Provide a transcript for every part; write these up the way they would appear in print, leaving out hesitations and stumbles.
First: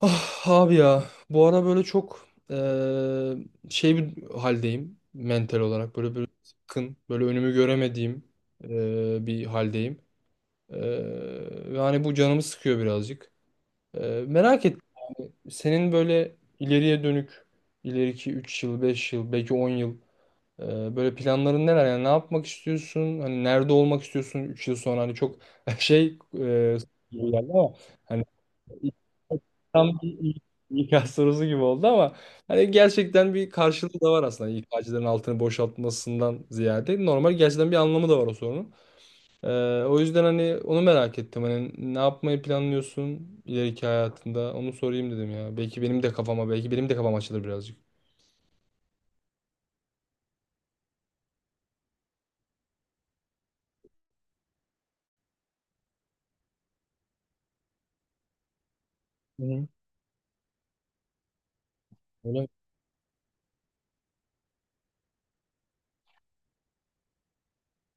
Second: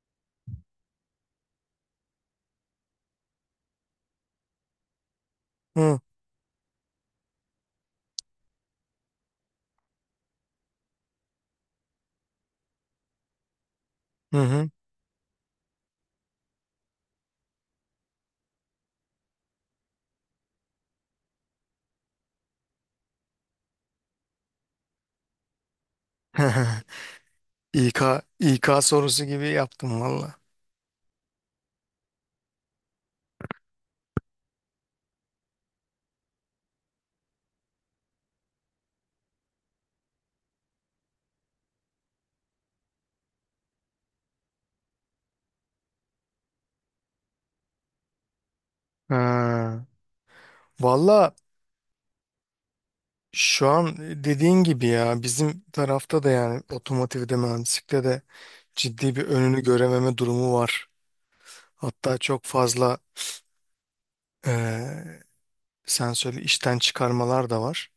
Ah abi ya bu ara böyle çok şey bir haldeyim mental olarak Hı böyle böyle sıkkın böyle önümü göremediğim bir haldeyim. Ve hani bu canımı sıkıyor birazcık. Eee, hı. merak Hı. ettim yani senin böyle ileriye dönük ileriki 3 yıl 5 yıl belki 10 yıl eee, böyle planların neler, yani ne yapmak istiyorsun, hani nerede olmak istiyorsun 3 yıl sonra, hani çok şey gibi geldi ama İK, hani İK sorusu gibi tam yaptım valla. bir İK sorusu gibi oldu ama hani gerçekten bir karşılığı da var aslında. İK'cıların altını boşaltmasından ziyade normal, gerçekten bir anlamı da var o sorunun. Ee, o yüzden hani onu merak ettim. Hani ne yapmayı planlıyorsun ileriki hayatında? Onu sorayım dedim ya. Belki benim de kafama, belki benim de kafam açılır birazcık. Ha. Valla şu an dediğin gibi ya bizim tarafta da yani otomotivde mühendislikte de ciddi bir Hı önünü hı. görememe durumu var. Hatta Öyle çok mi? fazla eee sen söyle işten çıkarmalar da var.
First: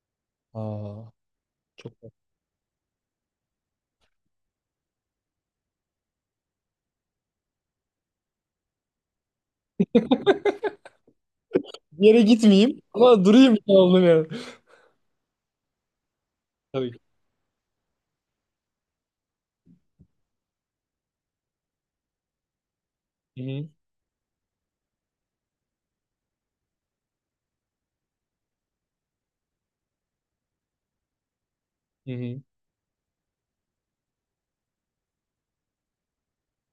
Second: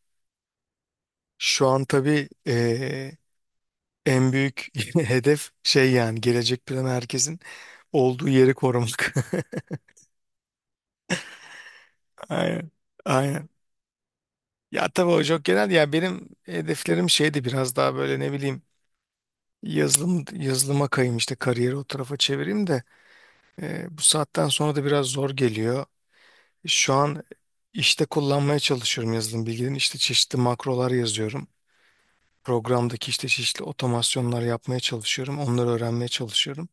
Aa, Şu an çok. tabii en büyük hedef şey yani gelecek planı herkesin olduğu yeri korumak. Bir yere Aynen. gitmeyeyim ama Aynen. durayım, oldum yani. Ya tabii o çok genel. Ya benim Tabii ki. hedeflerim şeydi biraz daha böyle ne bileyim yazılıma kayayım işte kariyeri o tarafa çevireyim de Hı hı. Bu saatten sonra da biraz zor geliyor. Şu an işte kullanmaya çalışıyorum yazılım bilgilerini. İşte çeşitli makrolar yazıyorum. Hı hı. Programdaki işte çeşitli otomasyonlar yapmaya çalışıyorum. Onları öğrenmeye çalışıyorum.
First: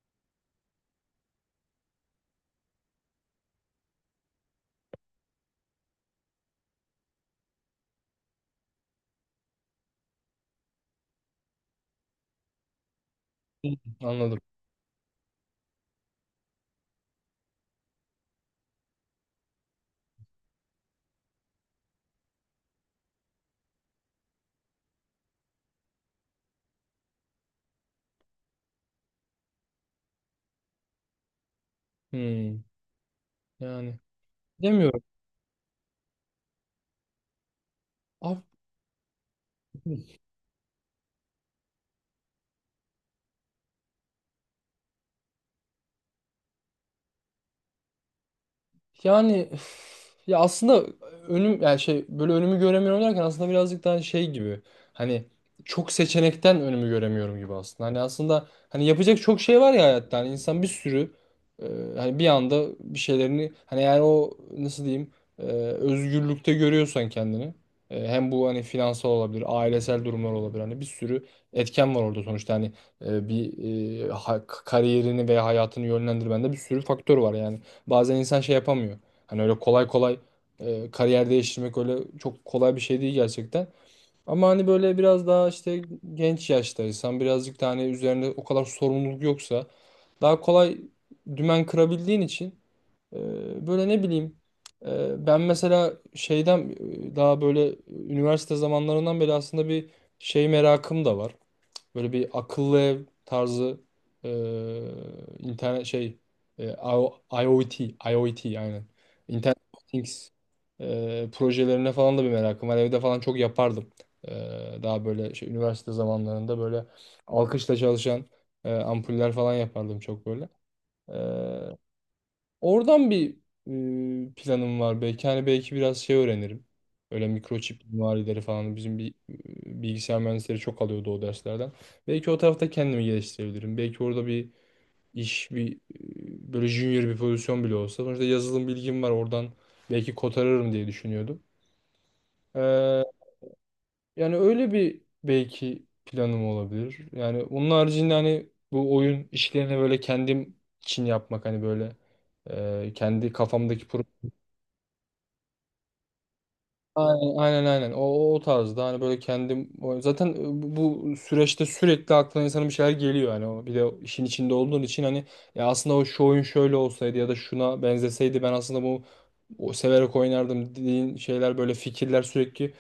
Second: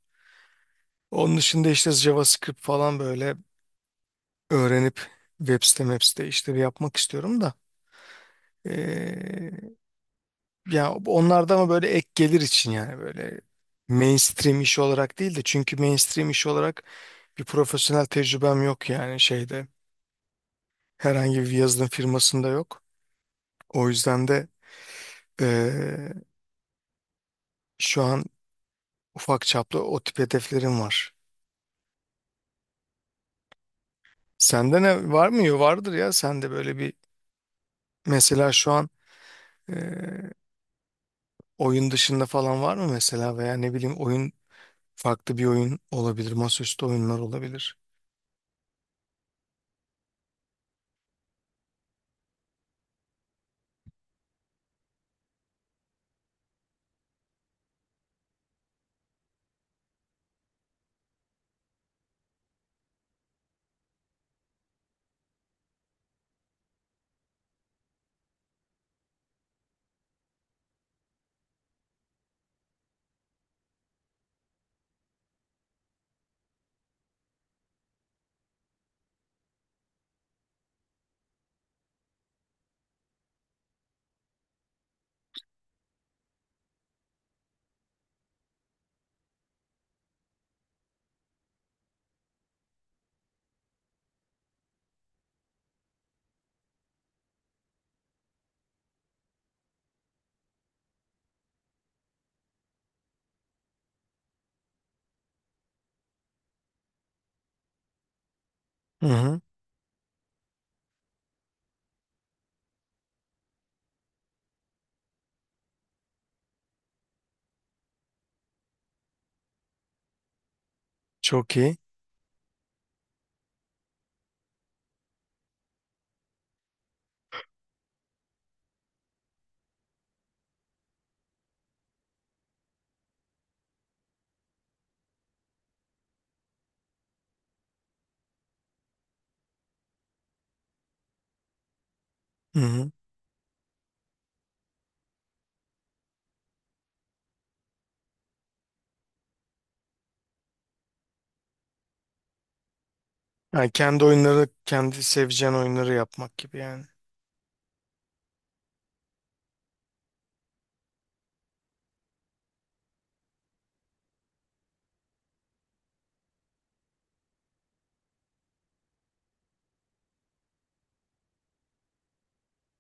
Onun dışında işte JavaScript falan böyle öğrenip web site işleri yapmak istiyorum da. E, Ya onlarda ama böyle ek gelir için yani böyle Hı, anladım. mainstream iş olarak değil de çünkü mainstream iş olarak bir profesyonel tecrübem yok yani şeyde herhangi bir yazılım firmasında yok. O yüzden de eee, şu an ufak çaplı o tip hedeflerim var. Hı. Yani Sende demiyorum. ne var mı? Yo, vardır ya sende böyle bir mesela şu an eee, oyun dışında falan var mı mesela veya ne bileyim oyun farklı bir oyun olabilir masaüstü oyunlar olabilir. Yani üf, ya aslında önüm yani şey, böyle önümü göremiyorum derken aslında birazcık daha şey gibi. Hani çok seçenekten önümü göremiyorum gibi aslında. Hani aslında hani yapacak çok şey var ya hayatta. Hani insan bir sürü e, hani bir anda bir şeylerini hani, yani o nasıl diyeyim, özgürlükte görüyorsan kendini, hem bu hani finansal olabilir, ailesel durumlar olabilir. Hani bir sürü etken var orada sonuçta. Hani bir kariyerini veya hayatını yönlendirmende bir sürü faktör var yani. Bazen insan şey yapamıyor. Hani öyle kolay kolay kariyer değiştirmek öyle çok kolay bir şey değil gerçekten. Ama hani böyle biraz daha işte genç yaştaysan, birazcık da hani üzerinde o kadar sorumluluk yoksa daha kolay dümen kırabildiğin için, böyle ne bileyim, ben mesela şeyden, daha böyle üniversite zamanlarından beri aslında bir şey merakım da var. Böyle bir akıllı ev tarzı, e, internet şey, e, IO- IoT IoT aynen. Hı hı. Internet of Things projelerine falan da bir merakım var. Evde falan çok yapardım. E, daha böyle şey, üniversite zamanlarında böyle alkışla çalışan ampuller falan yapardım çok böyle. E, Çok iyi. Oradan bir planım var belki. Hani belki biraz şey öğrenirim. Öyle mikroçip mimarileri falan. Bizim bir bilgisayar mühendisleri çok alıyordu o derslerden. Belki o tarafta kendimi geliştirebilirim. Belki orada bir iş, bir böyle junior bir pozisyon bile olsa. Sonuçta yazılım bilgim var oradan. Belki kotarırım diye düşünüyordum. Hı hı. Ee, yani öyle bir belki planım olabilir. Yani onun haricinde hani bu oyun işlerini böyle kendim için yapmak, hani böyle kendi Yani kafamdaki. kendi oyunları, kendi seveceğin oyunları yapmak gibi yani. Aynen, aynen, aynen. O tarzda hani, böyle kendim zaten, bu süreçte sürekli aklına insanın bir şeyler geliyor hani, o bir de o işin içinde olduğun için hani, ya aslında o şu oyun şöyle olsaydı ya da şuna benzeseydi ben aslında bu, o severek oynardım dediğin şeyler, böyle fikirler sürekli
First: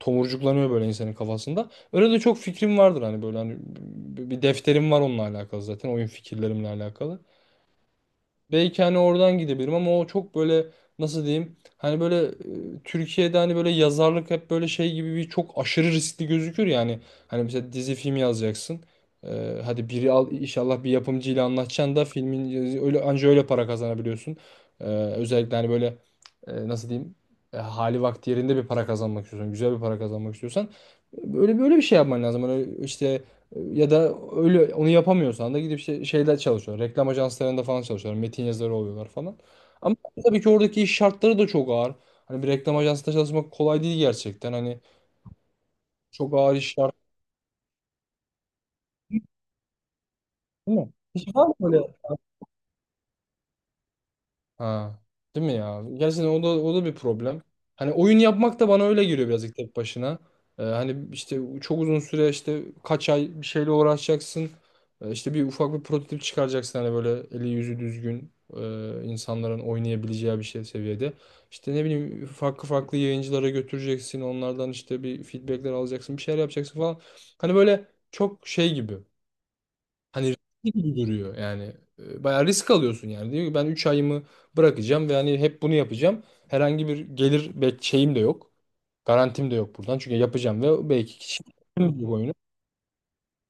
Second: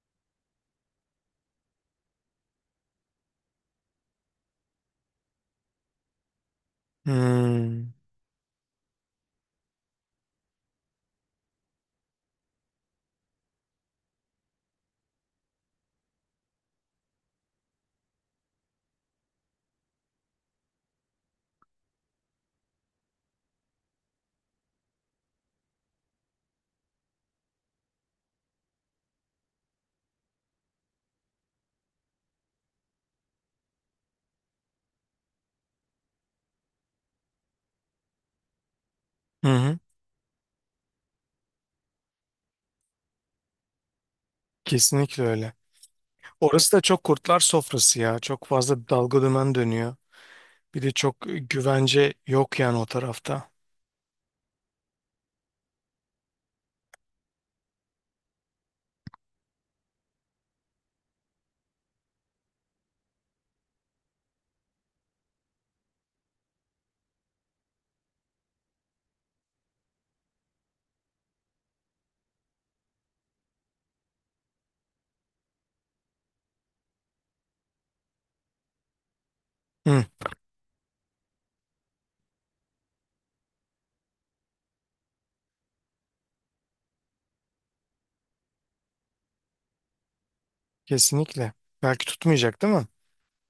tomurcuklanıyor böyle insanın kafasında. Öyle de çok fikrim vardır hani, böyle hani bir defterim var onunla alakalı, zaten oyun fikirlerimle alakalı. Hmm. Belki hani oradan gidebilirim ama o çok böyle, nasıl diyeyim, hani böyle Türkiye'de hani böyle yazarlık hep böyle şey gibi, bir çok aşırı riskli gözükür yani. Hani mesela dizi film yazacaksın. Hadi biri al inşallah, bir yapımcıyla anlaşacaksın da filmin, öyle anca öyle para kazanabiliyorsun. Özellikle hani böyle nasıl diyeyim, hali vakti yerinde bir para kazanmak istiyorsan, güzel bir para kazanmak istiyorsan böyle böyle bir şey yapman lazım. Hani işte, ya da öyle onu yapamıyorsan da gidip şeyler çalışıyor. Reklam ajanslarında falan çalışıyorlar. Metin yazarı oluyorlar falan. Hı hı. Ama tabii ki oradaki iş şartları da çok ağır. Hani bir reklam ajansında çalışmak kolay değil gerçekten. Hani Kesinlikle öyle. çok ağır iş Orası da şartları, çok kurtlar sofrası ya. Çok fazla dalga dümen dönüyor. değil Bir mi? de çok Hiç var mı böyle? güvence yok yani o tarafta. Ha. Değil mi ya? Gerçekten o da, o da bir problem. Hani oyun yapmak da bana öyle geliyor birazcık tek başına. Hani işte çok uzun süre işte kaç ay bir şeyle uğraşacaksın. İşte bir ufak bir prototip çıkaracaksın hani böyle eli yüzü düzgün, insanların oynayabileceği bir şey seviyede. İşte ne bileyim farklı farklı yayıncılara götüreceksin. Onlardan işte bir feedbackler alacaksın. Bir şeyler yapacaksın falan. Hani böyle çok şey gibi. Hı. Hani riskli gibi duruyor yani. Bayağı risk alıyorsun yani. Diyor ki ben 3 ayımı bırakacağım ve hani hep bunu yapacağım. Herhangi bir gelir şeyim de yok. Garantim de yok buradan. Çünkü yapacağım ve belki kişi Kesinlikle. Belki bu oyunu. tutmayacak değil mi?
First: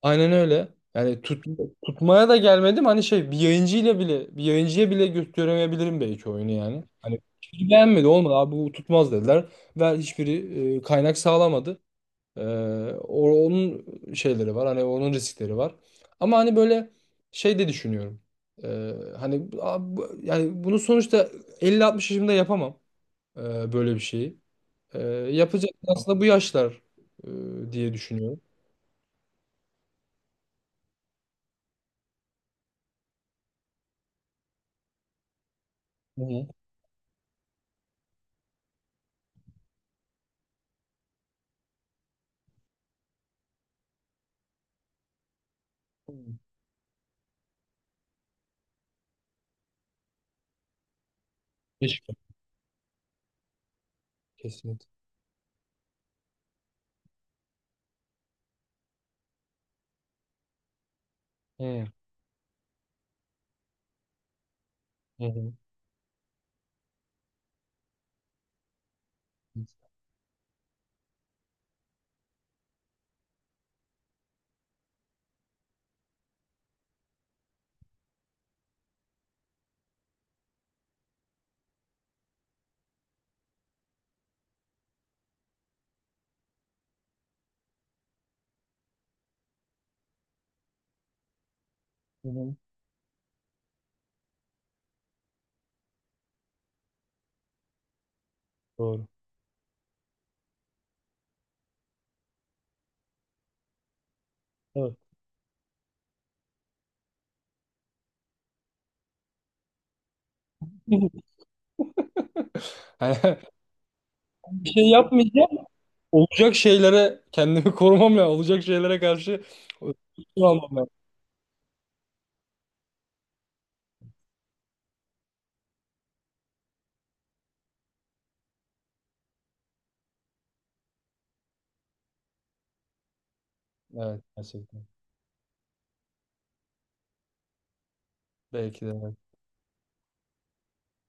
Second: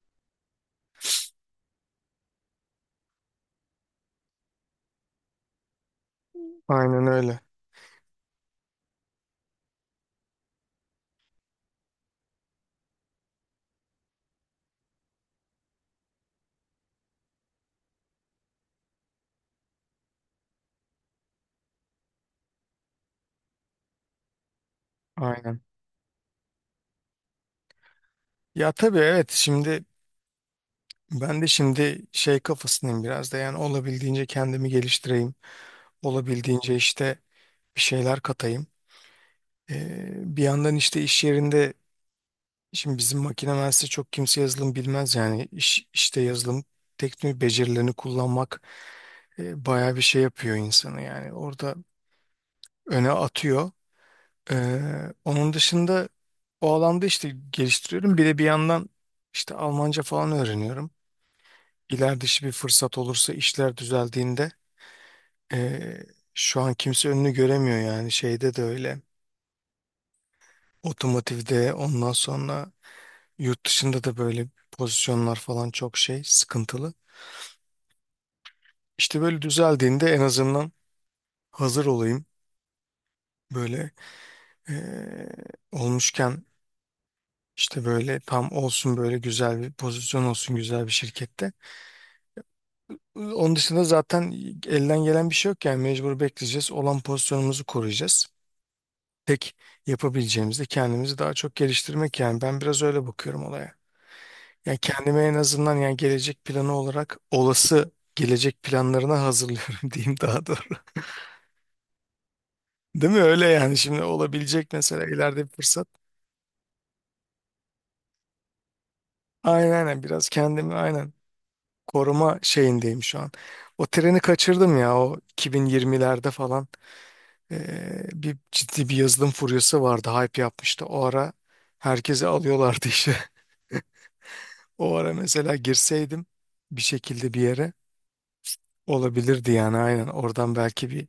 Aynen öyle. Yani tutmaya da gelmedim. Hani şey, bir yayıncıya bile gösteremeyebilirim belki oyunu yani. Aynen Hani öyle. hiç beğenmedi, olmadı abi bu tutmaz dediler. Ve hiçbiri kaynak sağlamadı. Ee, onun şeyleri var. Hani onun riskleri var. Ama hani böyle şey de düşünüyorum. Ee, hani yani bunu sonuçta 50 60 yaşımda yapamam, böyle bir şeyi. Ee, Aynen. yapacak aslında bu yaşlar, diye düşünüyorum. Ya tabii evet şimdi ben de şimdi şey kafasındayım biraz da yani olabildiğince kendimi geliştireyim. Hı hı. Olabildiğince işte bir şeyler katayım. Bir yandan işte iş yerinde şimdi bizim makine mühendisi çok kimse yazılım bilmez yani iş, işte yazılım teknik becerilerini kullanmak e, bayağı bir şey yapıyor insanı yani orada Keşke. öne atıyor. Kesinlikle. Onun dışında o alanda işte geliştiriyorum. Bir de bir yandan işte Almanca falan öğreniyorum. Hı İler dışı bir fırsat olursa işler düzeldiğinde hı. eee, şu an kimse önünü göremiyor yani şeyde de öyle Hı otomotivde ondan sonra yurt dışında da böyle pozisyonlar falan çok şey sıkıntılı. İşte böyle düzeldiğinde en azından hazır olayım böyle eee, olmuşken işte böyle tam olsun böyle güzel bir pozisyon olsun güzel bir şirkette. hı. Hı. Onun dışında zaten elden gelen bir şey yok yani mecbur bekleyeceğiz olan pozisyonumuzu koruyacağız. Doğru. Tek yapabileceğimiz de kendimizi daha çok geliştirmek yani ben biraz öyle bakıyorum olaya. Yani Evet. kendime en azından yani gelecek planı olarak olası gelecek planlarına hazırlıyorum diyeyim daha doğru. Değil mi? Hani Öyle yani şimdi bir olabilecek şey mesela ileride bir yapmayacağım. fırsat. Olacak şeylere kendimi korumam lazım. Olacak şeylere karşı Aynen biraz önlem kendimi almam lazım. aynen koruma şeyindeyim şu an. O treni kaçırdım ya o 2020'lerde falan bir ciddi bir yazılım furyası vardı hype yapmıştı. O ara herkesi alıyorlardı işe. Evet, gerçekten. O ara mesela girseydim bir şekilde bir yere Belki de. olabilirdi yani aynen oradan belki bir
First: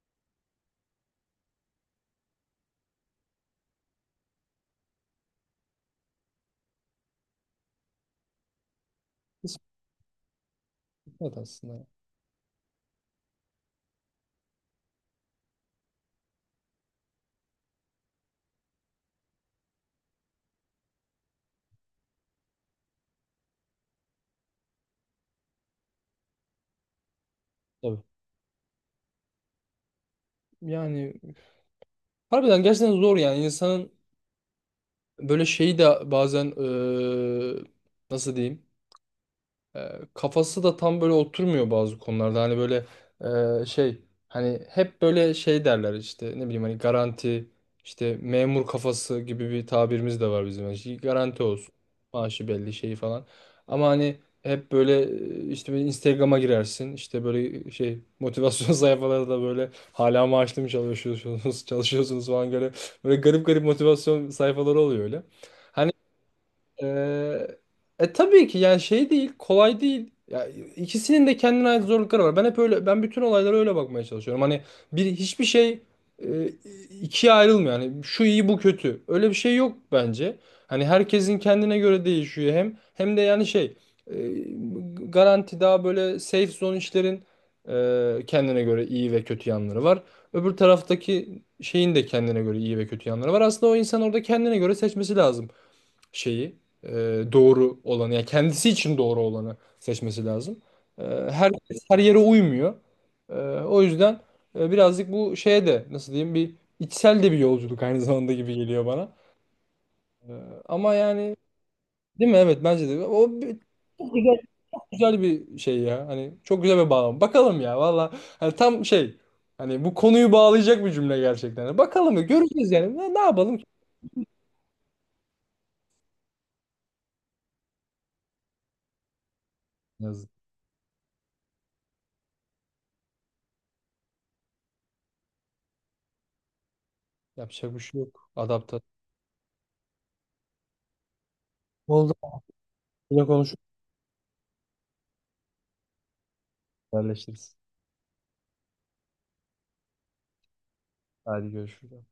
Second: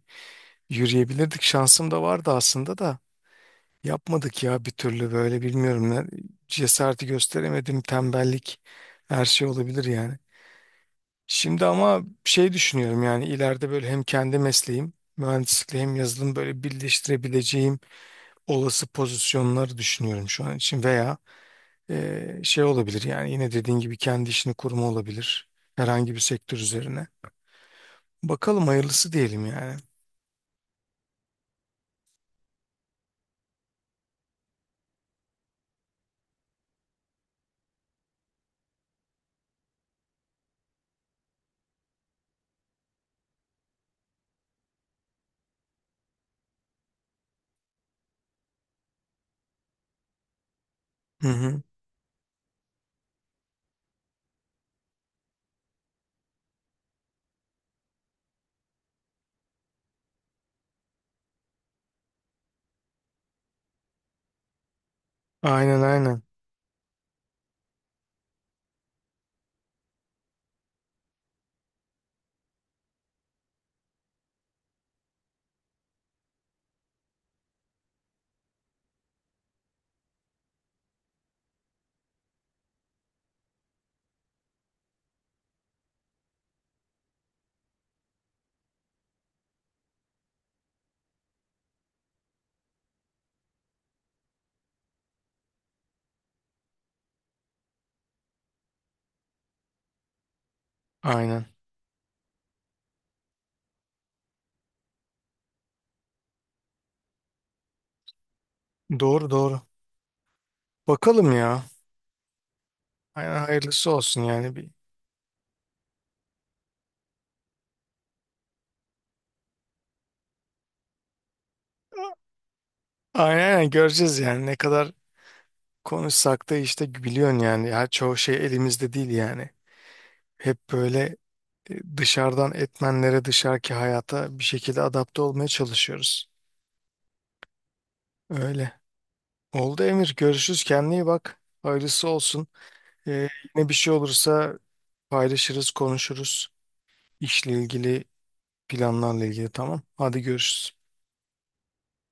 yürüyebilirdik. Şansım da vardı aslında da yapmadık ya bir türlü böyle bilmiyorum ne cesareti gösteremedim tembellik her şey olabilir yani. Kısmet Şimdi aslında. ama şey düşünüyorum yani ileride böyle hem kendi mesleğim mühendislikle hem yazılım böyle birleştirebileceğim olası pozisyonları düşünüyorum şu an için veya şey olabilir yani yine dediğin gibi kendi işini kurma olabilir herhangi bir sektör üzerine. Tabii. Bakalım hayırlısı diyelim yani. Yani harbiden gerçekten zor yani, insanın böyle şeyi de bazen nasıl diyeyim? E, kafası da tam böyle oturmuyor bazı konularda. Hani böyle şey, hani hep böyle şey derler işte, ne bileyim, hani garanti, işte memur kafası gibi bir tabirimiz de var bizim. Yani Hı garanti hı. olsun. Maaşı belli şeyi falan. Ama hani hep böyle işte böyle Instagram'a girersin. İşte böyle şey motivasyon sayfaları da böyle, hala maaşlı mı çalışıyorsunuz çalışıyorsunuz falan, böyle böyle garip garip motivasyon sayfaları oluyor öyle. Aynen Hani, aynen. ee, tabii ki yani şey değil, kolay değil. Ya ikisinin de kendine ait zorlukları var. Ben hep öyle, ben bütün olaylara öyle bakmaya çalışıyorum. Hani hiçbir şey e, ikiye ayrılmıyor. Yani şu iyi bu kötü, öyle bir şey yok bence. Hani herkesin kendine göre değişiyor, hem de yani şey, e, garanti daha böyle safe zone işlerin kendine göre iyi ve kötü yanları var. Öbür taraftaki şeyin de kendine göre iyi ve kötü yanları var. Aslında o insan orada kendine göre seçmesi lazım şeyi, e, doğru olanı, yani kendisi için doğru olanı seçmesi lazım. E, Aynen. her her yere uymuyor. E, o yüzden birazcık bu şeye de, nasıl diyeyim, bir içsel de bir yolculuk aynı zamanda gibi geliyor bana. Doğru doğru. E, ama Bakalım yani, ya. değil mi? Evet, bence de. Aynen, O hayırlısı olsun yani bir. güzel bir şey ya. Hani çok güzel bir bağlam. Bakalım ya valla. Hani tam şey, hani bu konuyu bağlayacak bir cümle gerçekten. Bakalım ya, göreceğiz yani. Ne Aynen yapalım ki? aynen göreceğiz yani ne kadar konuşsak da işte biliyorsun yani ya çoğu şey elimizde değil yani. Yazık. Hep böyle dışarıdan etmenlere dışarıki hayata bir şekilde adapte olmaya çalışıyoruz. Yapacak bir şey yok. Öyle. Adapte. Oldu Emir. Görüşürüz. Kendine iyi bak. Hayırlısı Oldu. olsun. Yine E, konuşuruz. yine bir şey olursa paylaşırız, konuşuruz. İşle Haberleşiriz. ilgili planlarla ilgili tamam. Hadi görüşürüz. Hadi görüşürüz.